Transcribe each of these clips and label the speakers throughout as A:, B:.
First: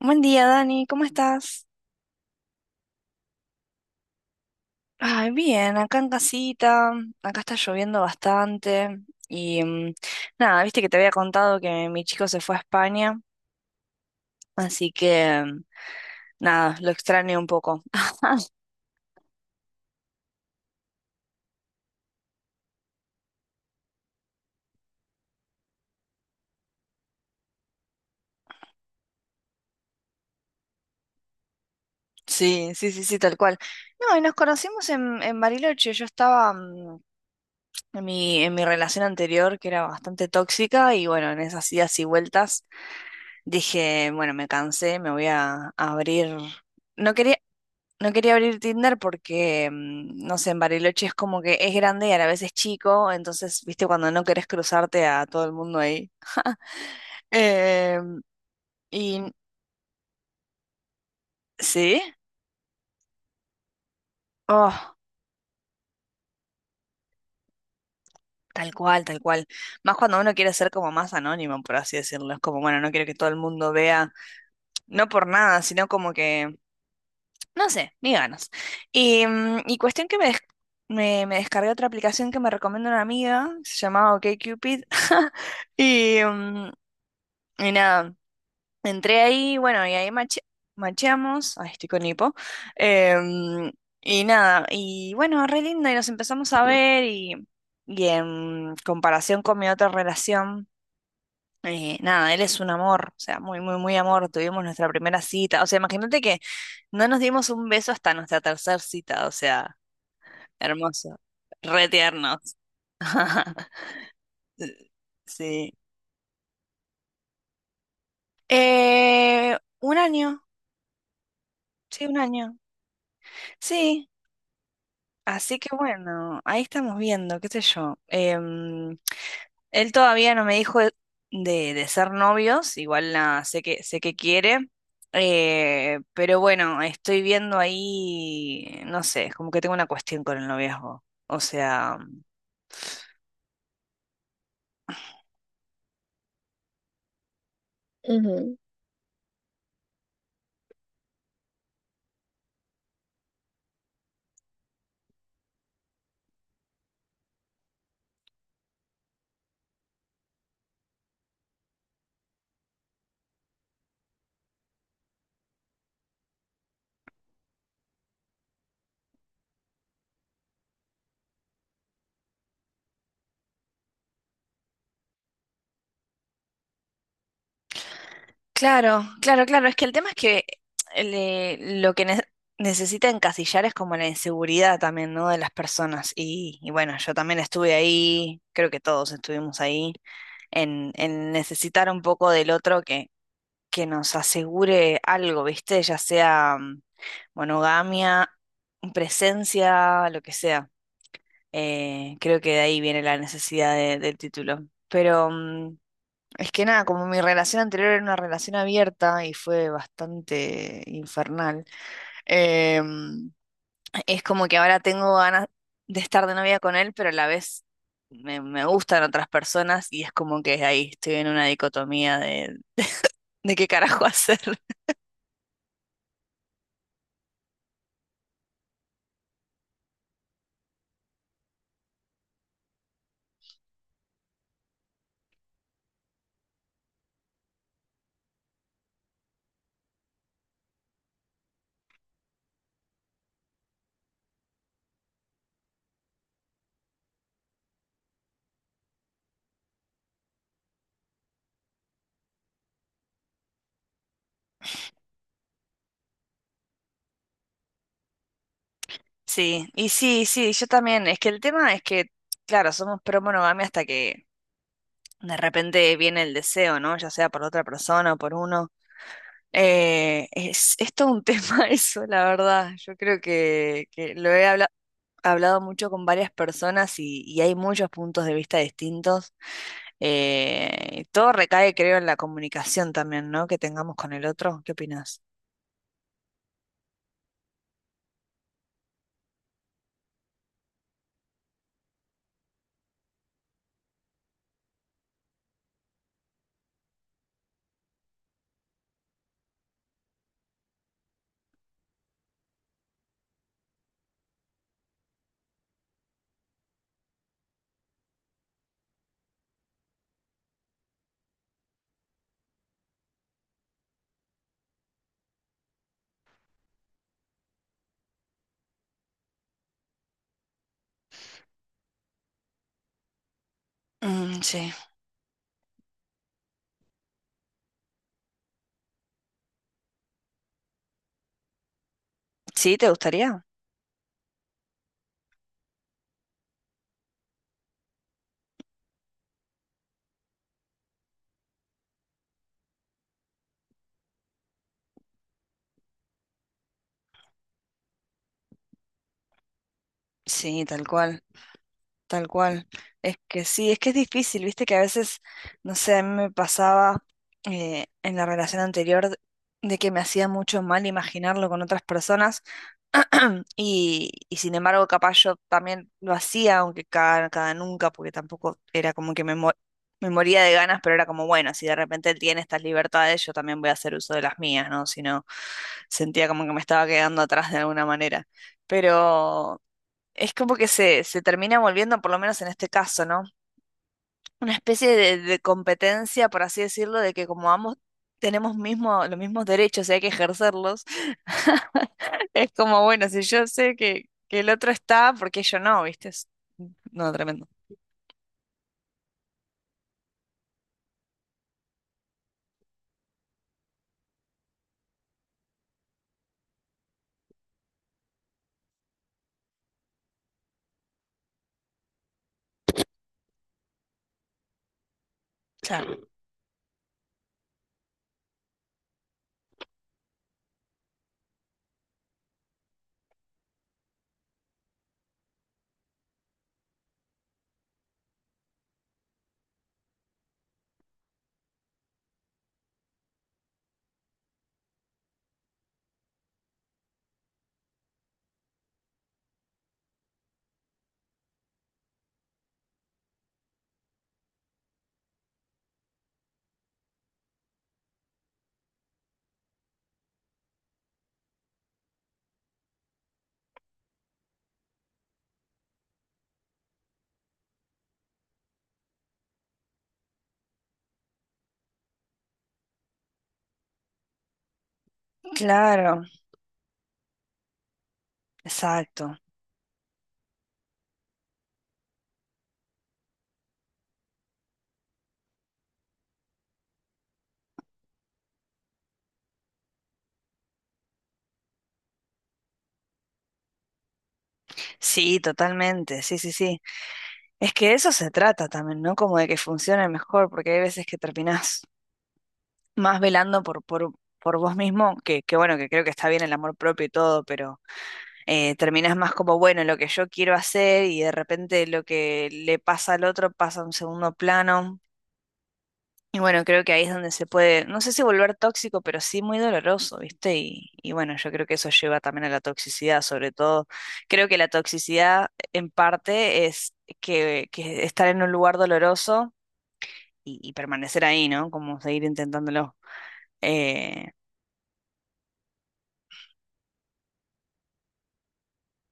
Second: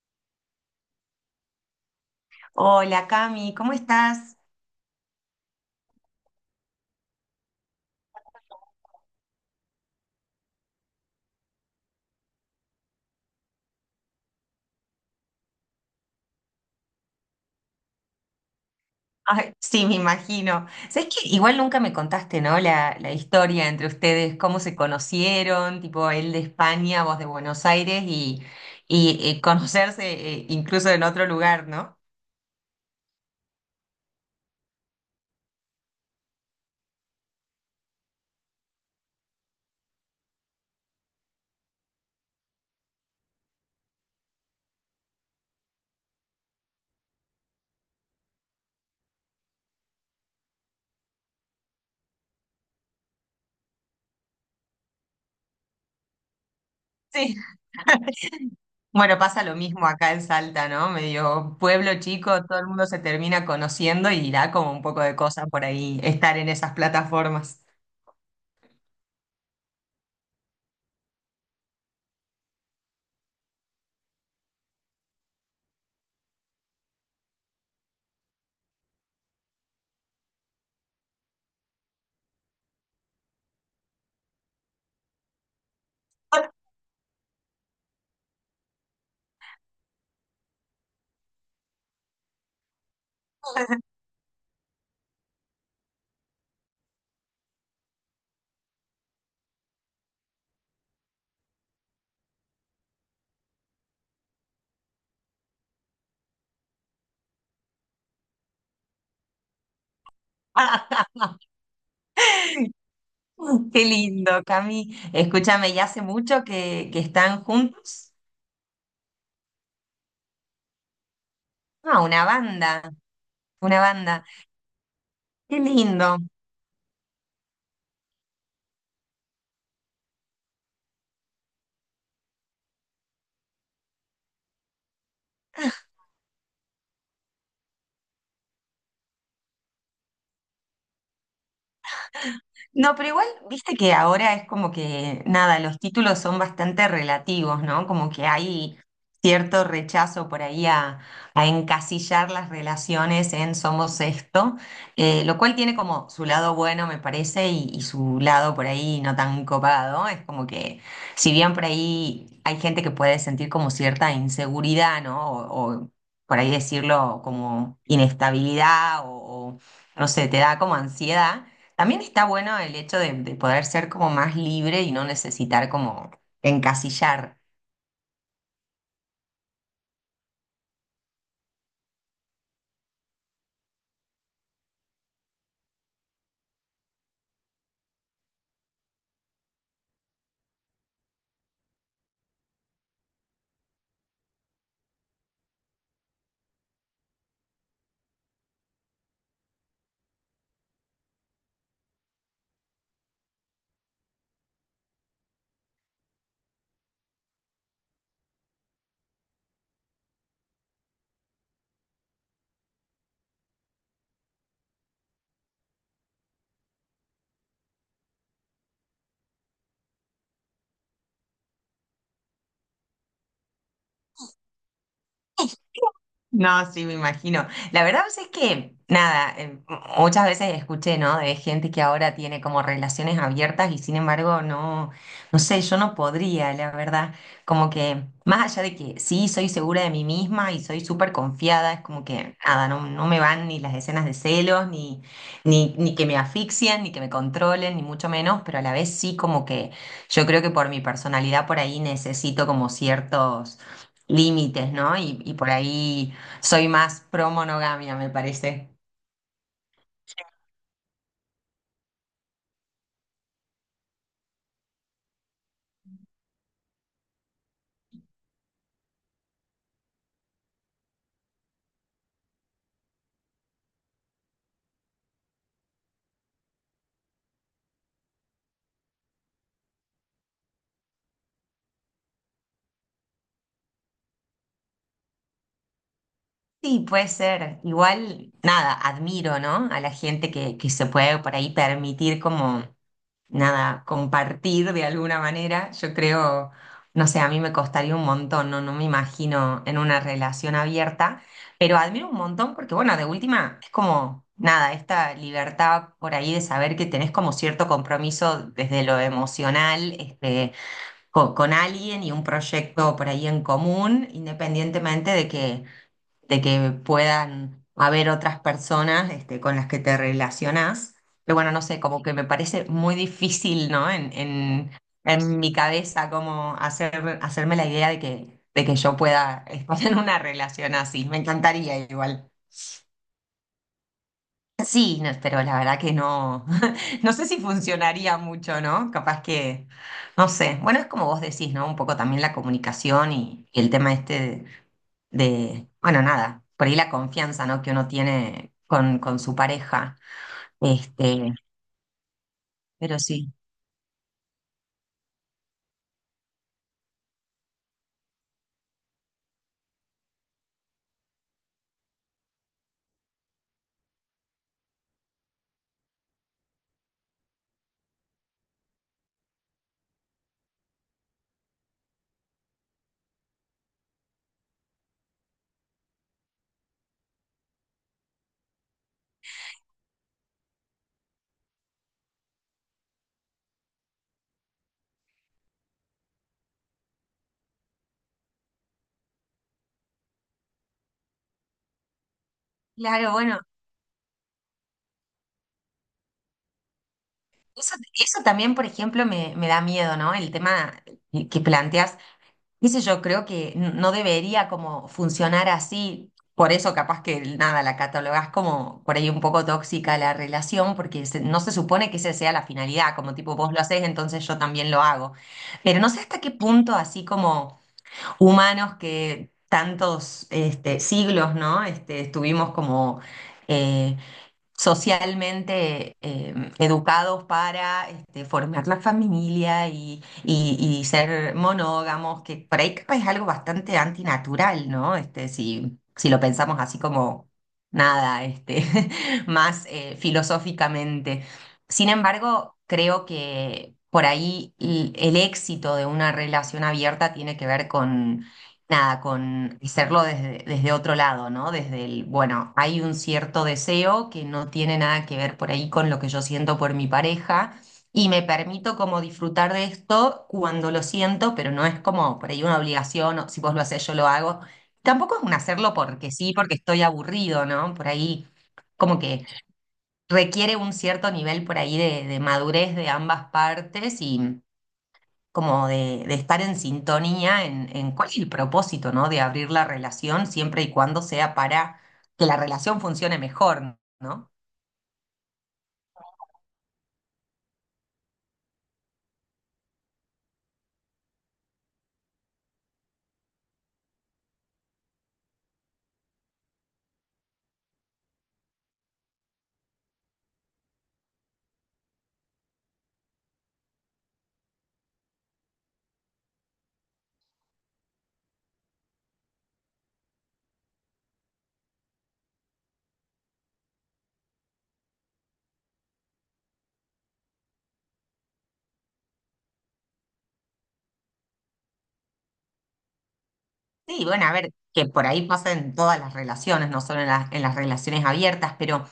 A: Buen día, Dani, ¿cómo estás?
B: Hola Cami, ¿cómo estás?
A: Ay, bien, acá en casita, acá está lloviendo bastante y nada, viste que te había contado que mi chico se fue a España, así que nada, lo extraño un poco.
B: Ay, sí, me imagino. ¿Sabés que igual nunca me contaste, ¿no? La historia entre ustedes, cómo se conocieron, tipo él de España, vos de Buenos Aires y, conocerse incluso en otro lugar, ¿no?
A: Sí, sí, sí, sí, tal cual. No, y nos conocimos en Bariloche, yo estaba en mi relación anterior que era bastante tóxica y bueno, en esas idas y vueltas dije, bueno, me cansé, me voy a abrir. No quería, No quería abrir Tinder porque, no sé, en Bariloche es como que es grande y a la vez es chico, entonces, viste, cuando no querés cruzarte a todo el mundo ahí.
B: Sí.
A: Em,
B: Bueno,
A: y
B: pasa lo mismo acá en Salta, ¿no? Medio pueblo
A: sí,
B: chico, todo el mundo se termina conociendo y da como un
A: oh,
B: poco de cosa por ahí estar en esas plataformas.
A: tal cual, tal cual. Más cuando uno quiere ser como más anónimo, por así decirlo. Es como, bueno, no quiero que todo el mundo vea, no por nada, sino como que, no sé, ni ganas. Y, y cuestión que me descargué otra aplicación que me recomienda una amiga, se llamaba OkCupid. Y, y nada. Entré ahí, bueno, y ahí macheamos. Ay, estoy con hipo. Em, y nada, y bueno, re lindo, y nos empezamos a ver, y en comparación con mi otra relación, nada, él es un amor, o sea, muy, muy, muy amor. Tuvimos nuestra primera cita, o sea, imagínate que no nos dimos un beso hasta nuestra tercera cita, o sea, hermoso, re tiernos.
B: Qué lindo, Cami.
A: Sí.
B: Escúchame, ¿ya hace mucho que están juntos?
A: Un año,
B: Ah,
A: sí, un
B: una
A: año.
B: banda, una
A: Sí,
B: banda.
A: así
B: Qué
A: que
B: lindo.
A: bueno, ahí estamos viendo, qué sé yo. Él todavía no me dijo de ser novios, igual nada, sé que quiere, pero bueno, estoy viendo ahí, no sé, como que tengo una cuestión con el noviazgo. O sea,
B: No, pero igual, viste que ahora es como que, nada, los títulos son bastante relativos, ¿no? Como que hay cierto rechazo por ahí a encasillar las relaciones en somos esto, lo cual tiene como su lado bueno, me parece, y su lado por ahí no tan copado. Es como que, si bien por ahí hay gente que puede sentir como cierta inseguridad, ¿no? O por ahí decirlo como inestabilidad o, no sé, te da como ansiedad. También está bueno el hecho de poder ser como más libre y no necesitar como encasillar.
A: claro, claro, claro. Es que el tema es que eh, le- lo que ne- necesita encasillar es como la inseguridad también, ¿no? De las personas. Y bueno, yo también estuve ahí, creo que todos estuvimos ahí, en necesitar un poco del otro que nos asegure algo, ¿viste? Ya sea monogamia, presencia, lo que sea. Creo que de ahí viene la necesidad del título. Pero, es que nada, como mi relación anterior era una relación abierta y fue bastante infernal, em, es como que ahora tengo ganas de estar de novia con él, pero a la vez me gustan otras personas y es como que ahí estoy en una dicotomía de qué carajo hacer.
B: No, sí, me imagino. La verdad pues, es que, nada, muchas veces escuché, ¿no? De gente que ahora tiene como relaciones abiertas y sin embargo no, no sé, yo no podría, la verdad. Como que, más allá de que sí, soy segura de mí misma y soy súper confiada, es como que, nada, no, no me van ni las escenas de celos, ni, ni, ni que me asfixian, ni que me controlen, ni mucho menos, pero a la vez sí como que yo creo que por mi personalidad por ahí necesito como ciertos límites, ¿no? Y por ahí... Soy más pro monogamia, me parece.
A: Sí, y sí, sí, yo también. Es que el tema es que, claro, somos pro monogamia hasta que de repente viene el deseo, ¿no? Ya sea por otra persona o por uno. Es todo un tema eso, la verdad. Yo creo que hablado mucho con varias personas y hay muchos puntos de vista distintos. Y todo recae, creo, en la comunicación también, ¿no? Que tengamos con el otro. ¿Qué opinas?
B: Sí, puede ser. Igual, nada, admiro, ¿no? A la gente que se puede por ahí permitir como, nada, compartir de alguna manera. Yo creo, no sé, a mí me costaría un montón, ¿no? No me imagino en una relación abierta, pero admiro un montón porque, bueno, de última, es como, nada, esta libertad por ahí de saber que tenés como cierto compromiso desde lo emocional, este con, alguien y un proyecto por ahí en común, independientemente de que puedan haber otras personas este, con las que te relacionás. Pero bueno, no sé, como que me parece muy difícil, ¿no?
A: Mm, sí.
B: En mi cabeza, como hacer, hacerme la idea de que yo pueda estar en una relación así. Me encantaría igual.
A: ¿Sí? ¿Te gustaría?
B: Sí, no, pero la verdad que no, no sé si funcionaría mucho, ¿no? Capaz que, no sé. Bueno, es como vos decís, ¿no? Un poco también la comunicación y el tema este de, bueno, nada, por ahí la confianza, ¿no? Que uno tiene con su pareja.
A: Sí, tal cual.
B: Este,
A: Tal cual.
B: pero
A: Es
B: sí.
A: que sí, es que es difícil, viste que a veces, no sé, a mí me pasaba en la relación anterior de que me hacía mucho mal imaginarlo con otras personas y sin embargo capaz yo también lo hacía, aunque cada nunca, porque tampoco era como que me moría de ganas, pero era como, bueno, si de repente él tiene estas libertades, yo también voy a hacer uso de las mías, ¿no? Si no, sentía como que me estaba quedando atrás de alguna manera. Pero es como que se termina volviendo, por lo menos en este caso, ¿no? Una especie de competencia, por así decirlo, de que como ambos los mismos derechos y hay que ejercerlos, es como, bueno,
B: Claro,
A: si
B: bueno,
A: yo sé que el otro está, ¿por qué yo no? ¿Viste? Es... No, tremendo.
B: eso también, por ejemplo, me da miedo, ¿no? El tema que planteas, qué sé yo, creo que no debería como funcionar así. Por eso capaz que nada, la catalogás como por ahí un poco tóxica la relación, porque no se supone que esa sea la finalidad, como tipo vos lo haces, entonces yo también lo hago. Pero no sé
A: Claro.
B: hasta qué punto, así como humanos que tantos este, siglos, ¿no? Este, estuvimos como eh, socialmente educados para este, formar la familia y, y ser monógamos, que por ahí capaz es algo bastante antinatural, ¿no? Este, si, si lo pensamos así como nada, este, más filosóficamente. Sin embargo, creo que por ahí el éxito de una relación abierta tiene que ver con nada, con hacerlo desde, desde otro lado, ¿no? Desde el, bueno, hay un cierto deseo que no tiene nada que ver por ahí con lo que yo siento por mi pareja y me permito como disfrutar de esto cuando lo siento, pero no es como por ahí una obligación, o si vos lo hacés, yo lo hago. Tampoco es un hacerlo
A: Claro,
B: porque sí, porque estoy aburrido, ¿no? Por ahí como
A: exacto.
B: que requiere un cierto nivel por ahí de madurez de ambas partes como de estar en sintonía en cuál es el propósito, ¿no? De abrir la relación siempre y cuando sea para que la relación funcione mejor, ¿no?
A: Sí, totalmente, sí, sí, sí. Es que de eso se trata también, ¿no? Como de que funcione mejor, porque hay veces que terminás más velando por vos mismo, que bueno, que creo que está bien el amor propio y todo, pero terminás más como, bueno, lo que yo quiero hacer y de repente lo que le pasa al otro pasa a un segundo plano. Y bueno, creo que ahí es donde se puede, no sé si volver tóxico, pero sí muy doloroso, ¿viste? Y bueno, yo creo que eso lleva también a la toxicidad, sobre todo. Creo que la toxicidad en parte es que estar en un lugar doloroso y permanecer ahí, ¿no? Como seguir intentándolo.
B: Sí,
A: Eh,
B: bueno, a ver, que por ahí pasa en todas las relaciones, no solo en las relaciones abiertas, pero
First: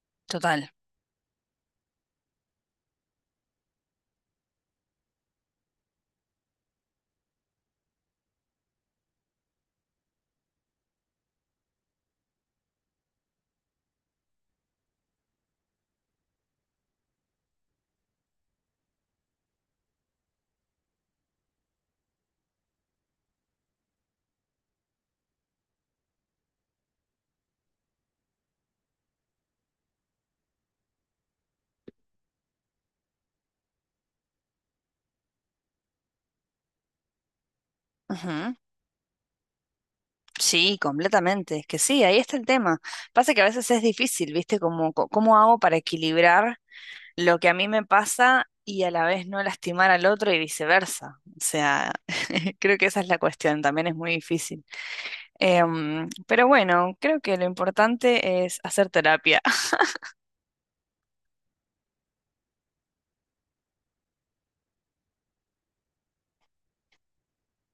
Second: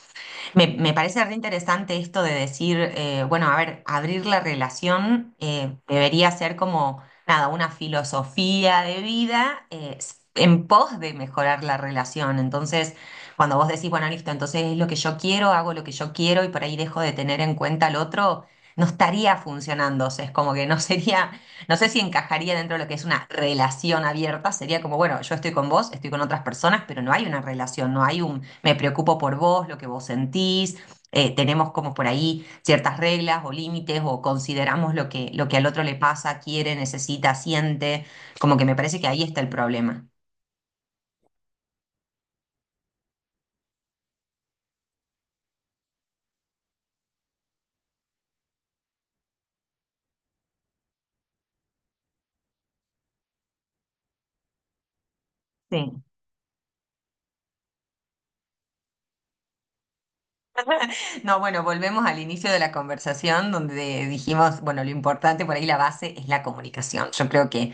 B: Me,
A: total.
B: me parece re interesante esto de decir, bueno, a ver, abrir la relación debería ser como, nada, una filosofía de vida en pos de mejorar la relación. Entonces, cuando vos decís, bueno, listo, entonces es lo que yo quiero, hago lo que yo quiero y por ahí dejo de tener en cuenta al otro, no estaría funcionando. O sea, es como que no sería, no sé si encajaría dentro de lo que es una relación abierta. Sería como, bueno, yo estoy con vos, estoy con otras personas, pero no hay una relación, no hay un, me preocupo por vos, lo que vos sentís. Tenemos como por ahí ciertas reglas o límites o consideramos lo que al otro le pasa, quiere, necesita, siente.
A: Ujú.
B: Como que me parece que ahí está el problema.
A: Sí, completamente. Es que sí, ahí está el tema. Pasa que a veces es difícil, ¿viste? ¿Cómo hago para equilibrar lo que a mí me pasa y a la vez no lastimar al otro y viceversa? O sea, creo que esa es la cuestión, también es muy difícil.
B: Sí.
A: Pero bueno, creo que lo importante es hacer terapia.
B: No, bueno, volvemos al inicio de la conversación donde dijimos, bueno, lo importante por ahí, la base es la comunicación. Yo creo que,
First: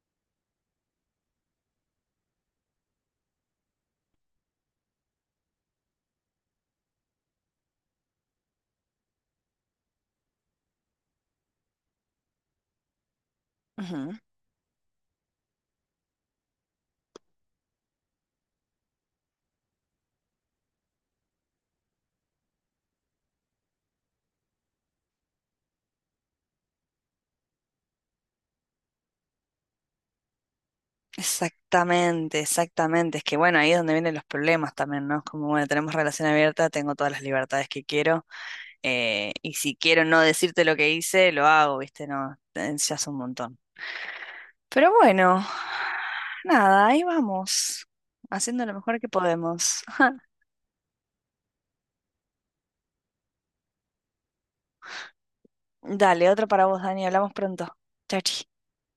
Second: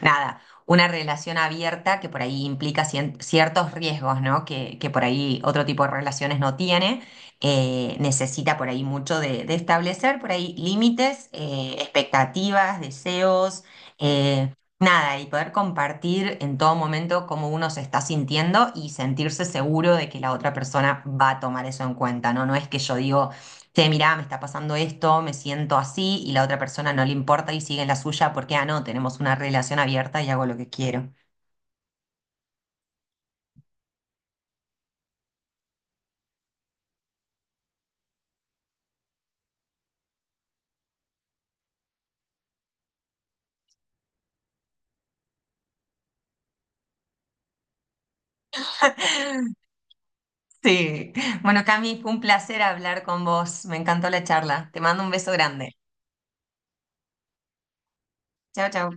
B: nada, una relación abierta que por ahí implica ciertos riesgos, ¿no? Que por ahí otro tipo de relaciones no tiene, necesita por ahí mucho de establecer por ahí límites, expectativas, deseos.
A: Ujú.
B: eh, Nada, y poder compartir en todo momento cómo uno se está sintiendo y sentirse seguro de que la otra persona va a tomar eso en cuenta, ¿no? No es que yo digo, che, mirá, me está pasando esto, me siento así, y la otra persona no le importa y sigue en la suya porque, ah, no, tenemos una relación abierta y hago lo que quiero.
A: Exactamente, exactamente. Es que bueno, ahí es donde vienen los problemas también, ¿no? Es como, bueno, tenemos relación abierta, tengo todas las libertades que quiero. Y si quiero no decirte lo que hice, lo hago, ¿viste? No, ya es un montón. Pero bueno, nada, ahí vamos, haciendo lo mejor que podemos.
B: Sí. Bueno, Cami, fue un placer hablar con vos. Me encantó la charla. Te mando un beso grande.
A: Dale, otro para vos, Dani, hablamos pronto. Chao, chi.
B: Chao, chao.